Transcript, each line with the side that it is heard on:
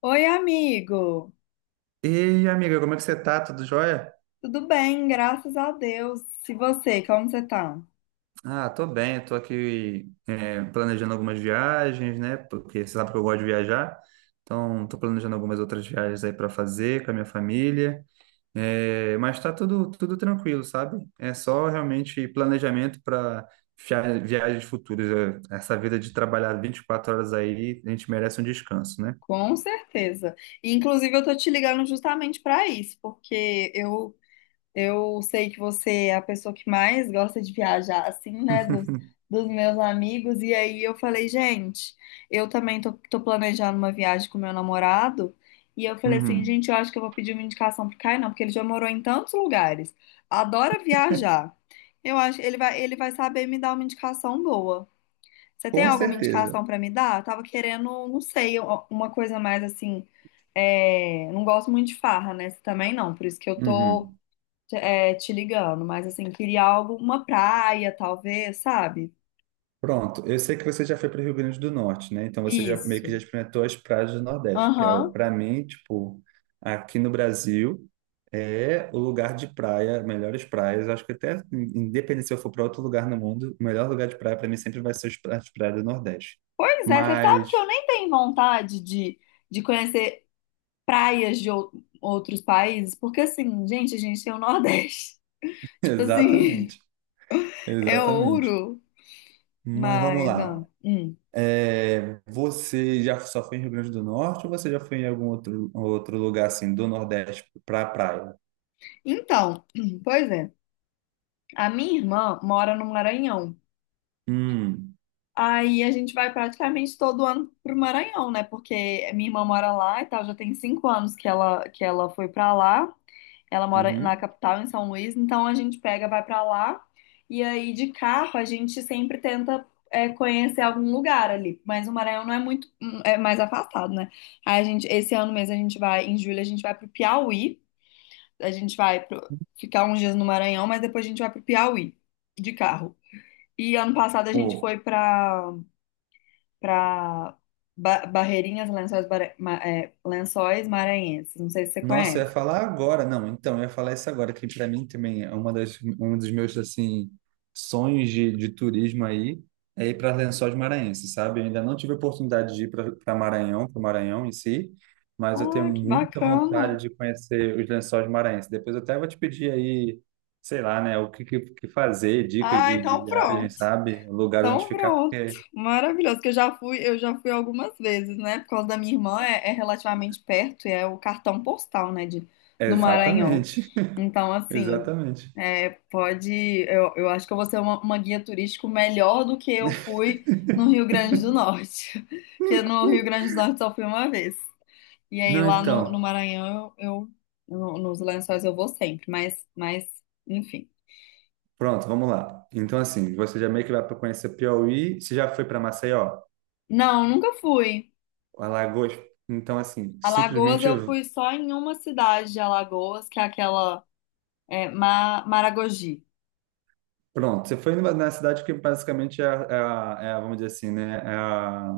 left: Oi, amigo.
right: E amiga, como é que você tá? Tudo jóia?
left: Tudo bem, graças a Deus. E você, como você tá?
right: Tô bem, tô aqui planejando algumas viagens, né? Porque você sabe que eu gosto de viajar, então tô planejando algumas outras viagens aí para fazer com a minha família. É, mas tá tudo tranquilo, sabe? É só realmente planejamento para viagens futuras. É, essa vida de trabalhar 24 horas aí, a gente merece um descanso, né?
left: Com certeza. Inclusive, eu tô te ligando justamente para isso, porque eu sei que você é a pessoa que mais gosta de viajar, assim, né, dos meus amigos. E aí eu falei, gente, eu também tô planejando uma viagem com meu namorado. E eu falei assim,
right: Uhum.
left: gente, eu acho que eu vou pedir uma indicação pro Caio, não, porque ele já morou em tantos lugares, adora viajar. Eu acho que ele vai saber me dar uma indicação boa. Você tem
right: Com
left: alguma
right: certeza.
left: indicação pra me dar? Eu tava querendo, não sei, uma coisa mais assim. Não gosto muito de farra, né? Você também não, por isso que eu tô
right: Uhum.
left: te ligando, mas assim, queria algo, uma praia, talvez, sabe?
right: Pronto, eu sei que você já foi para o Rio Grande do Norte, né? Então você já meio que já
left: Isso.
right: experimentou as praias do Nordeste, que é
left: Aham.
right: para mim, tipo, aqui no Brasil é o lugar de praia, melhores praias. Eu acho que até independente se eu for para outro lugar no mundo, o melhor lugar de praia para mim sempre vai ser as praias do Nordeste.
left: Pois é, você sabe que eu
right: Mas
left: nem tenho vontade de conhecer praias de outros países, porque assim, gente, a gente tem o Nordeste. Tipo assim,
right: exatamente,
left: é
right: exatamente.
left: ouro.
right: Mas vamos
left: Mas, ah,
right: lá.
left: hum.
right: É, você já só foi em Rio Grande do Norte ou você já foi em algum outro lugar assim do Nordeste para praia?
left: Então, pois é. A minha irmã mora no Maranhão.
right: Hum.
left: Aí a gente vai praticamente todo ano pro Maranhão, né? Porque minha irmã mora lá e tal, já tem 5 anos que ela foi pra lá. Ela mora na
right: Uhum.
left: capital, em São Luís, então a gente pega, vai pra lá. E aí de carro a gente sempre tenta conhecer algum lugar ali. Mas o Maranhão não é muito, é mais afastado, né? Esse ano mesmo em julho a gente vai pro Piauí. A gente vai ficar uns dias no Maranhão, mas depois a gente vai pro Piauí de carro. E ano passado a gente
right: Ou,
left: foi pra para Barreirinhas, Lençóis, Bara- Ma- é, Lençóis Maranhenses. Não sei se você
right: nossa, eu ia
left: conhece.
right: falar agora. Não, então, eu ia falar isso agora, que para mim também é uma das, um dos meus, assim, sonhos de turismo aí, é ir para Lençóis Maranhenses, sabe? Eu ainda não tive a oportunidade de ir para Maranhão, para o Maranhão em si, mas eu tenho
left: Ah, que
right: muita
left: bacana.
right: vontade de conhecer os Lençóis Maranhenses. Depois eu até vou te pedir aí, sei lá, né, o que fazer, dicas
left: Ah,
right: de
left: então
right: viagem,
left: pronto.
right: sabe? Lugares onde
left: Então
right: ficar,
left: pronto.
right: porque...
left: Maravilhoso, que eu já fui algumas vezes, né? Por causa da minha irmã, é relativamente perto, e é o cartão postal, né,
right: é
left: do Maranhão.
right: exatamente,
left: Então, assim,
right: exatamente.
left: é, pode, eu acho que eu vou ser uma, guia turístico melhor do que eu fui no Rio Grande do Norte, que no Rio Grande do Norte só fui uma vez. E aí
right: Não,
left: lá no
right: então...
left: Maranhão eu no- nos Lençóis eu vou sempre, mas enfim.
right: Pronto, vamos lá. Então, assim, você já meio que vai para conhecer Piauí, você já foi para Maceió,
left: Não, nunca fui.
right: Alagoas. Então, assim,
left: Alagoas
right: simplesmente,
left: eu fui só em uma cidade de Alagoas, que é aquela Maragogi.
right: pronto, você foi na cidade que basicamente vamos dizer assim, né?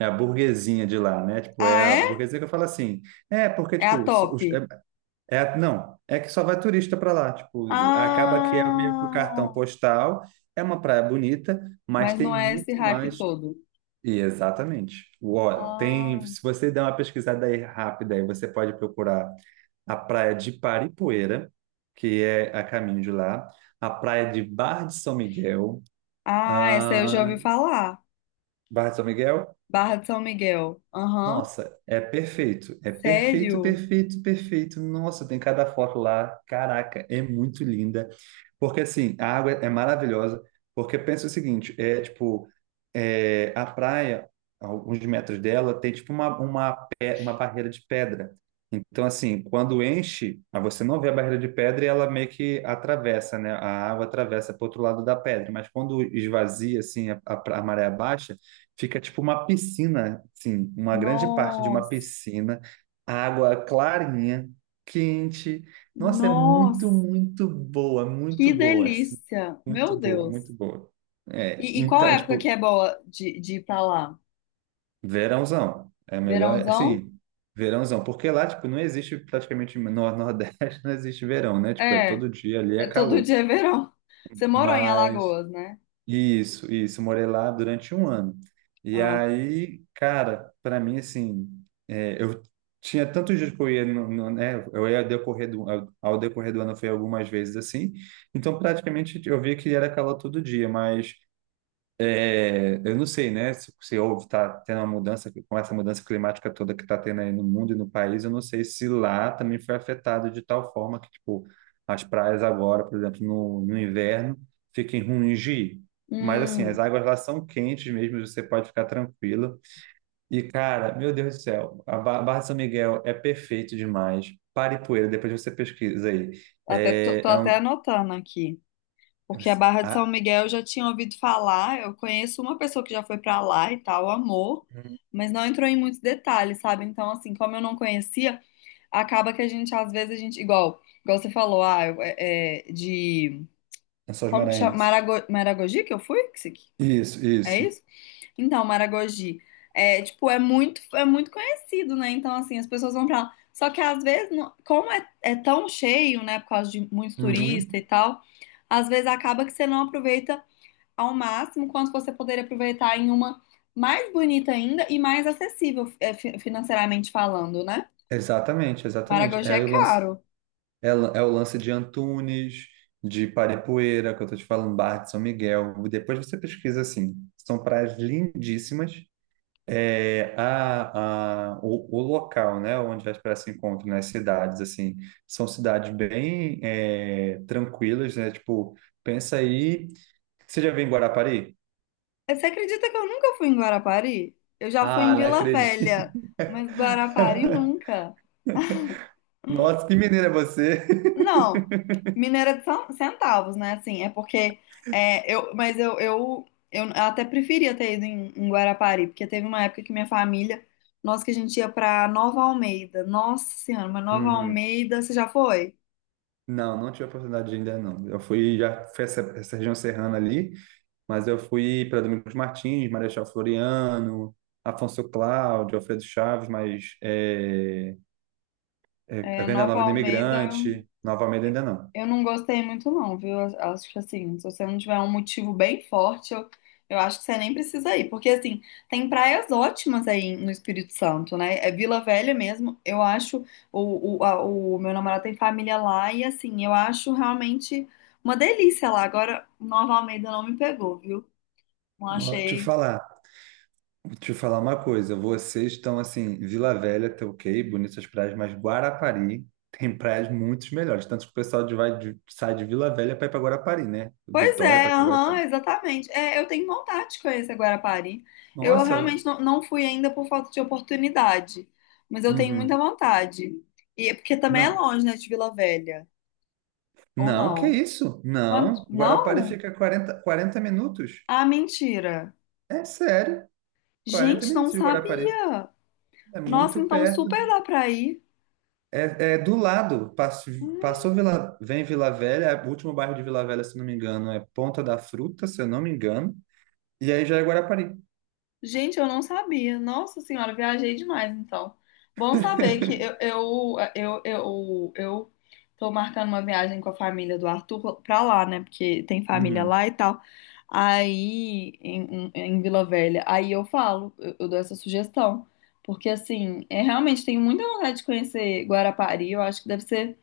right: É a burguesinha de lá, né? Tipo,
left: Ah,
right: é a
left: é?
right: burguesia que eu falo assim. É, porque,
left: É a
right: tipo,
left: top.
right: não, é que só vai turista para lá. Tipo, acaba que é meio que o cartão
left: Ah,
right: postal, é uma praia bonita, mas
left: mas não
right: tem
left: é esse
right: muito
left: hype
right: mais.
left: todo.
right: E exatamente. Ó, tem,
left: Ah,
right: se você der uma pesquisada aí rápida, aí você pode procurar a praia de Paripoeira, que é a caminho de lá, a praia de Barra de São Miguel.
left: ah, essa eu já
right: Ah,
left: ouvi falar.
right: Barra de São Miguel?
left: Barra de São Miguel. Aham.
right: Nossa, é perfeito. É perfeito,
left: Sério?
right: perfeito, perfeito. Nossa, tem cada foto lá. Caraca, é muito linda. Porque assim, a água é maravilhosa, porque pensa o seguinte, é tipo, é, a praia, a alguns metros dela, tem tipo uma barreira de pedra. Então, assim, quando enche, aí você não vê a barreira de pedra e ela meio que atravessa, né? A água atravessa para o outro lado da pedra, mas quando esvazia, assim, a maré baixa, fica tipo uma piscina, assim, uma grande parte de uma
left: Nossa.
right: piscina, água clarinha, quente, nossa, é muito,
left: Nossa.
right: muito boa,
left: Que
right: muito boa assim.
left: delícia!
right: Muito
left: Meu
right: boa,
left: Deus!
right: muito boa. É,
left: E qual
right: então,
left: época que
right: tipo,
left: é boa de ir pra lá?
right: verãozão. É melhor,
left: Verãozão?
right: assim, verãozão. Porque lá, tipo, não existe praticamente no Nordeste, não existe verão, né? Tipo, é
left: É,
right: todo dia ali, é
left: é todo
right: calor.
left: dia é verão. Você morou em
right: Mas
left: Alagoas, né?
right: isso, isso. Morei lá durante um ano. E
left: Ah, tá.
right: aí, cara, para mim, assim, é, eu tinha tantos dias que eu ia, né? Eu ia ao decorrer do ano, foi algumas vezes assim. Então, praticamente, eu via que era calor todo dia, mas é, eu não sei, né? Se houve, tá tendo uma mudança, com essa mudança climática toda que tá tendo aí no mundo e no país, eu não sei se lá também foi afetado de tal forma que, tipo, as praias agora, por exemplo, no inverno, fiquem ruins de ir. Mas, assim, as
left: Hum,
right: águas lá são quentes mesmo, você pode ficar tranquilo. E, cara, meu Deus do céu, a Barra de São Miguel é perfeito demais. Paripoeira, depois você pesquisa aí.
left: até, tô,
right: É,
left: tô
right: é
left: até
right: um...
left: anotando aqui. Porque a Barra de São
right: Ah,
left: Miguel eu já tinha ouvido falar. Eu conheço uma pessoa que já foi pra lá e tal, amor, mas não entrou em muitos detalhes, sabe? Então, assim, como eu não conhecia, acaba que a gente, às vezes, a gente, igual você falou, ah, eu- é, é, de.
right: Lençóis
left: Como que chama?
right: Maranhenses.
left: Maragogi que eu fui? Que isso aqui-
right: Isso,
left: É
right: isso.
left: isso? Então, Maragogi. É, tipo, é muito conhecido, né? Então, assim, as pessoas vão pra lá. Só que às vezes, como é tão cheio, né? Por causa de muitos turistas e
right: Uhum.
left: tal, às vezes acaba que você não aproveita ao máximo, quanto você poderia aproveitar em uma mais bonita ainda e mais acessível, financeiramente falando, né?
right: Exatamente, exatamente.
left: Maragogi
right: É
left: é
right: o lance,
left: caro.
right: é o lance de Antunes, de Paripoeira, que eu tô te falando, Barra de São Miguel. Depois você pesquisa assim. São praias lindíssimas. É, o local, né, onde as praias se encontram, nas cidades, assim, são cidades bem é, tranquilas, né? Tipo, pensa aí. Você já veio em Guarapari?
left: Você acredita que eu nunca fui em Guarapari? Eu já fui
right: Ah,
left: em
right: não
left: Vila
right: acredito.
left: Velha, mas Guarapari nunca.
right: Nossa, que mineiro é você!
left: Não, Mineira de centavos, né? Assim, é porque é, eu, mas eu até preferia ter ido em Guarapari, porque teve uma época que minha família, nossa, que a gente ia pra Nova Almeida. Nossa Senhora, mas Nova Almeida, você já foi?
right: Não, não tive a oportunidade de ainda não. Eu fui, já fui essa, essa região serrana ali, mas eu fui para Domingos Martins, Marechal Floriano, Afonso Cláudio, Alfredo Chaves, mas a
left: É,
right: Venda
left: Nova
right: Nova do
left: Almeida.
right: Imigrante, Nova Almeida ainda não.
left: Eu não gostei muito, não, viu? Eu acho que assim, se você não tiver um motivo bem forte, eu acho que você nem precisa ir. Porque, assim, tem praias ótimas aí no Espírito Santo, né? É Vila Velha mesmo. Eu acho. O meu namorado tem família lá e, assim, eu acho realmente uma delícia lá. Agora, Nova Almeida não me pegou, viu? Não
right: Ó,
left: achei.
right: te falar uma coisa, vocês estão assim, Vila Velha, tá ok, bonitas praias, mas Guarapari tem praias muito melhores, tanto que o pessoal sai de Vila Velha para ir para Guarapari, né?
left: Pois
right: Vitória para
left: é,
right: ir para
left: aham,
right: Guarapari.
left: exatamente. É, eu tenho vontade de conhecer Guarapari. Eu
right: Nossa,
left: realmente não fui ainda por falta de oportunidade, mas eu tenho muita
right: uhum.
left: vontade. E é porque também é
right: Não,
left: longe, né, de Vila Velha, ou
right: não, que
left: não?
right: isso?
left: Quanto?
right: Não. Guarapari
left: Não?
right: fica 40, 40 minutos.
left: Ah, mentira.
right: É sério, quarenta
left: Gente,
right: minutos
left: não
right: de Guarapari.
left: sabia.
right: É
left: Nossa,
right: muito
left: então
right: perto.
left: super dá pra ir.
right: É, é do lado. Passou, vem Vila Velha, é o último bairro de Vila Velha, se não me engano, é Ponta da Fruta, se eu não me engano. E aí já é Guarapari.
left: Gente, eu não sabia. Nossa senhora, viajei demais, então. Bom saber que eu, eu, eu, eu, eu tô marcando uma viagem com a família do Arthur pra lá, né? Porque tem família lá
right: Uhum.
left: e tal. Aí, em, em Vila Velha. Aí eu falo, eu dou essa sugestão. Porque, assim, é, realmente tenho muita vontade de conhecer Guarapari. Eu acho que deve ser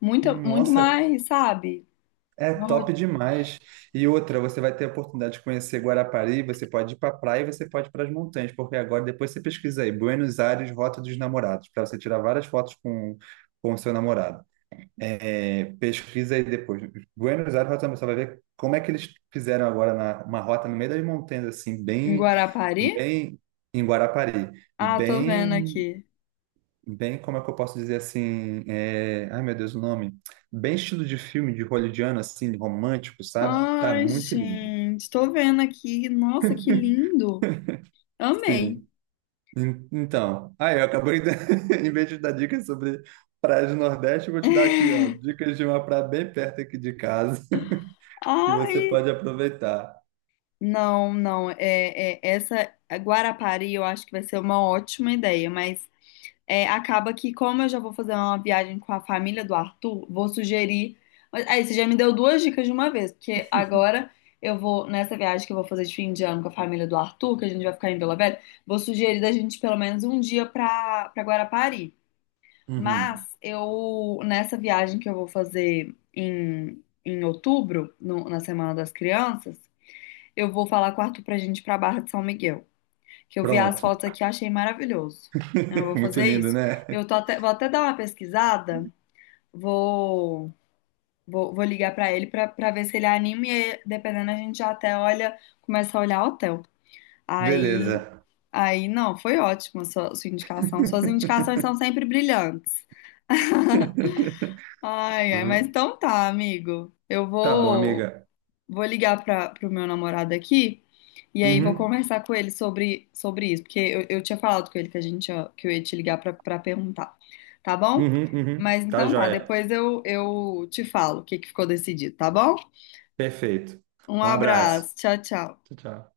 left: muito, muito
right: Nossa,
left: mais, sabe?
right: é
left: Uma
right: top
left: ro-
right: demais. E outra, você vai ter a oportunidade de conhecer Guarapari, você pode ir para a praia e você pode ir para as montanhas, porque agora depois você pesquisa aí, Buenos Aires, Rota dos Namorados, para você tirar várias fotos com o seu namorado. É, pesquisa aí depois. Buenos Aires, Rota dos Namorados, você vai ver como é que eles fizeram agora na, uma rota no meio das montanhas, assim,
left: Em
right: bem,
left: Guarapari?
right: bem em Guarapari,
left: Ah, tô vendo
right: bem
left: aqui.
right: como é que eu posso dizer assim? É, ai, meu Deus, o nome. Bem estilo de filme de hollywoodiano, assim, romântico, sabe? Tá
left: Ai,
right: muito lindo.
left: gente, tô vendo aqui. Nossa, que lindo. Amei.
right: Sim. Então, aí eu acabei, de... em vez de dar dicas sobre praias do Nordeste, eu vou te dar aqui, ó, dicas de uma praia bem perto aqui de casa, que você
left: Ai.
right: pode aproveitar.
left: Não, não. Essa Guarapari eu acho que vai ser uma ótima ideia, mas acaba que, como eu já vou fazer uma viagem com a família do Arthur, vou sugerir. Mas, aí, você já me deu duas dicas de uma vez, porque agora eu vou, nessa viagem que eu vou fazer de fim de ano com a família do Arthur, que a gente vai ficar em Vila Velha, vou sugerir da gente pelo menos um dia pra, pra Guarapari.
right: Uhum.
left: Mas eu, nessa viagem que eu vou fazer em, em outubro, na Semana das Crianças, eu vou falar com o Arthur pra gente ir pra Barra de São Miguel, que eu vi as
right: Pronto.
left: fotos aqui e achei maravilhoso. Então, eu vou
right: Muito
left: fazer
right: lindo,
left: isso.
right: né?
left: Eu tô até, vou até dar uma pesquisada, vou, vou ligar pra ele pra ver se ele anima e aí, dependendo a gente já até olha, começa a olhar hotel. Aí,
right: Beleza.
left: aí não, foi ótimo a sua indicação. Suas indicações são sempre brilhantes. Ai, ai, mas então tá, amigo. Eu
right: Tá bom,
left: vou,
right: amiga.
left: vou ligar para o meu namorado aqui e aí vou
right: Uhum,
left: conversar com ele sobre isso, porque eu tinha falado com ele que a gente ia- que eu ia te ligar para perguntar, tá bom?
right: uhum, uhum.
left: Mas
right: Tá
left: então tá,
right: joia.
left: depois eu te falo o que que ficou decidido, tá bom?
right: Perfeito.
left: Um
right: Um abraço.
left: abraço, tchau, tchau.
right: Tchau, tchau.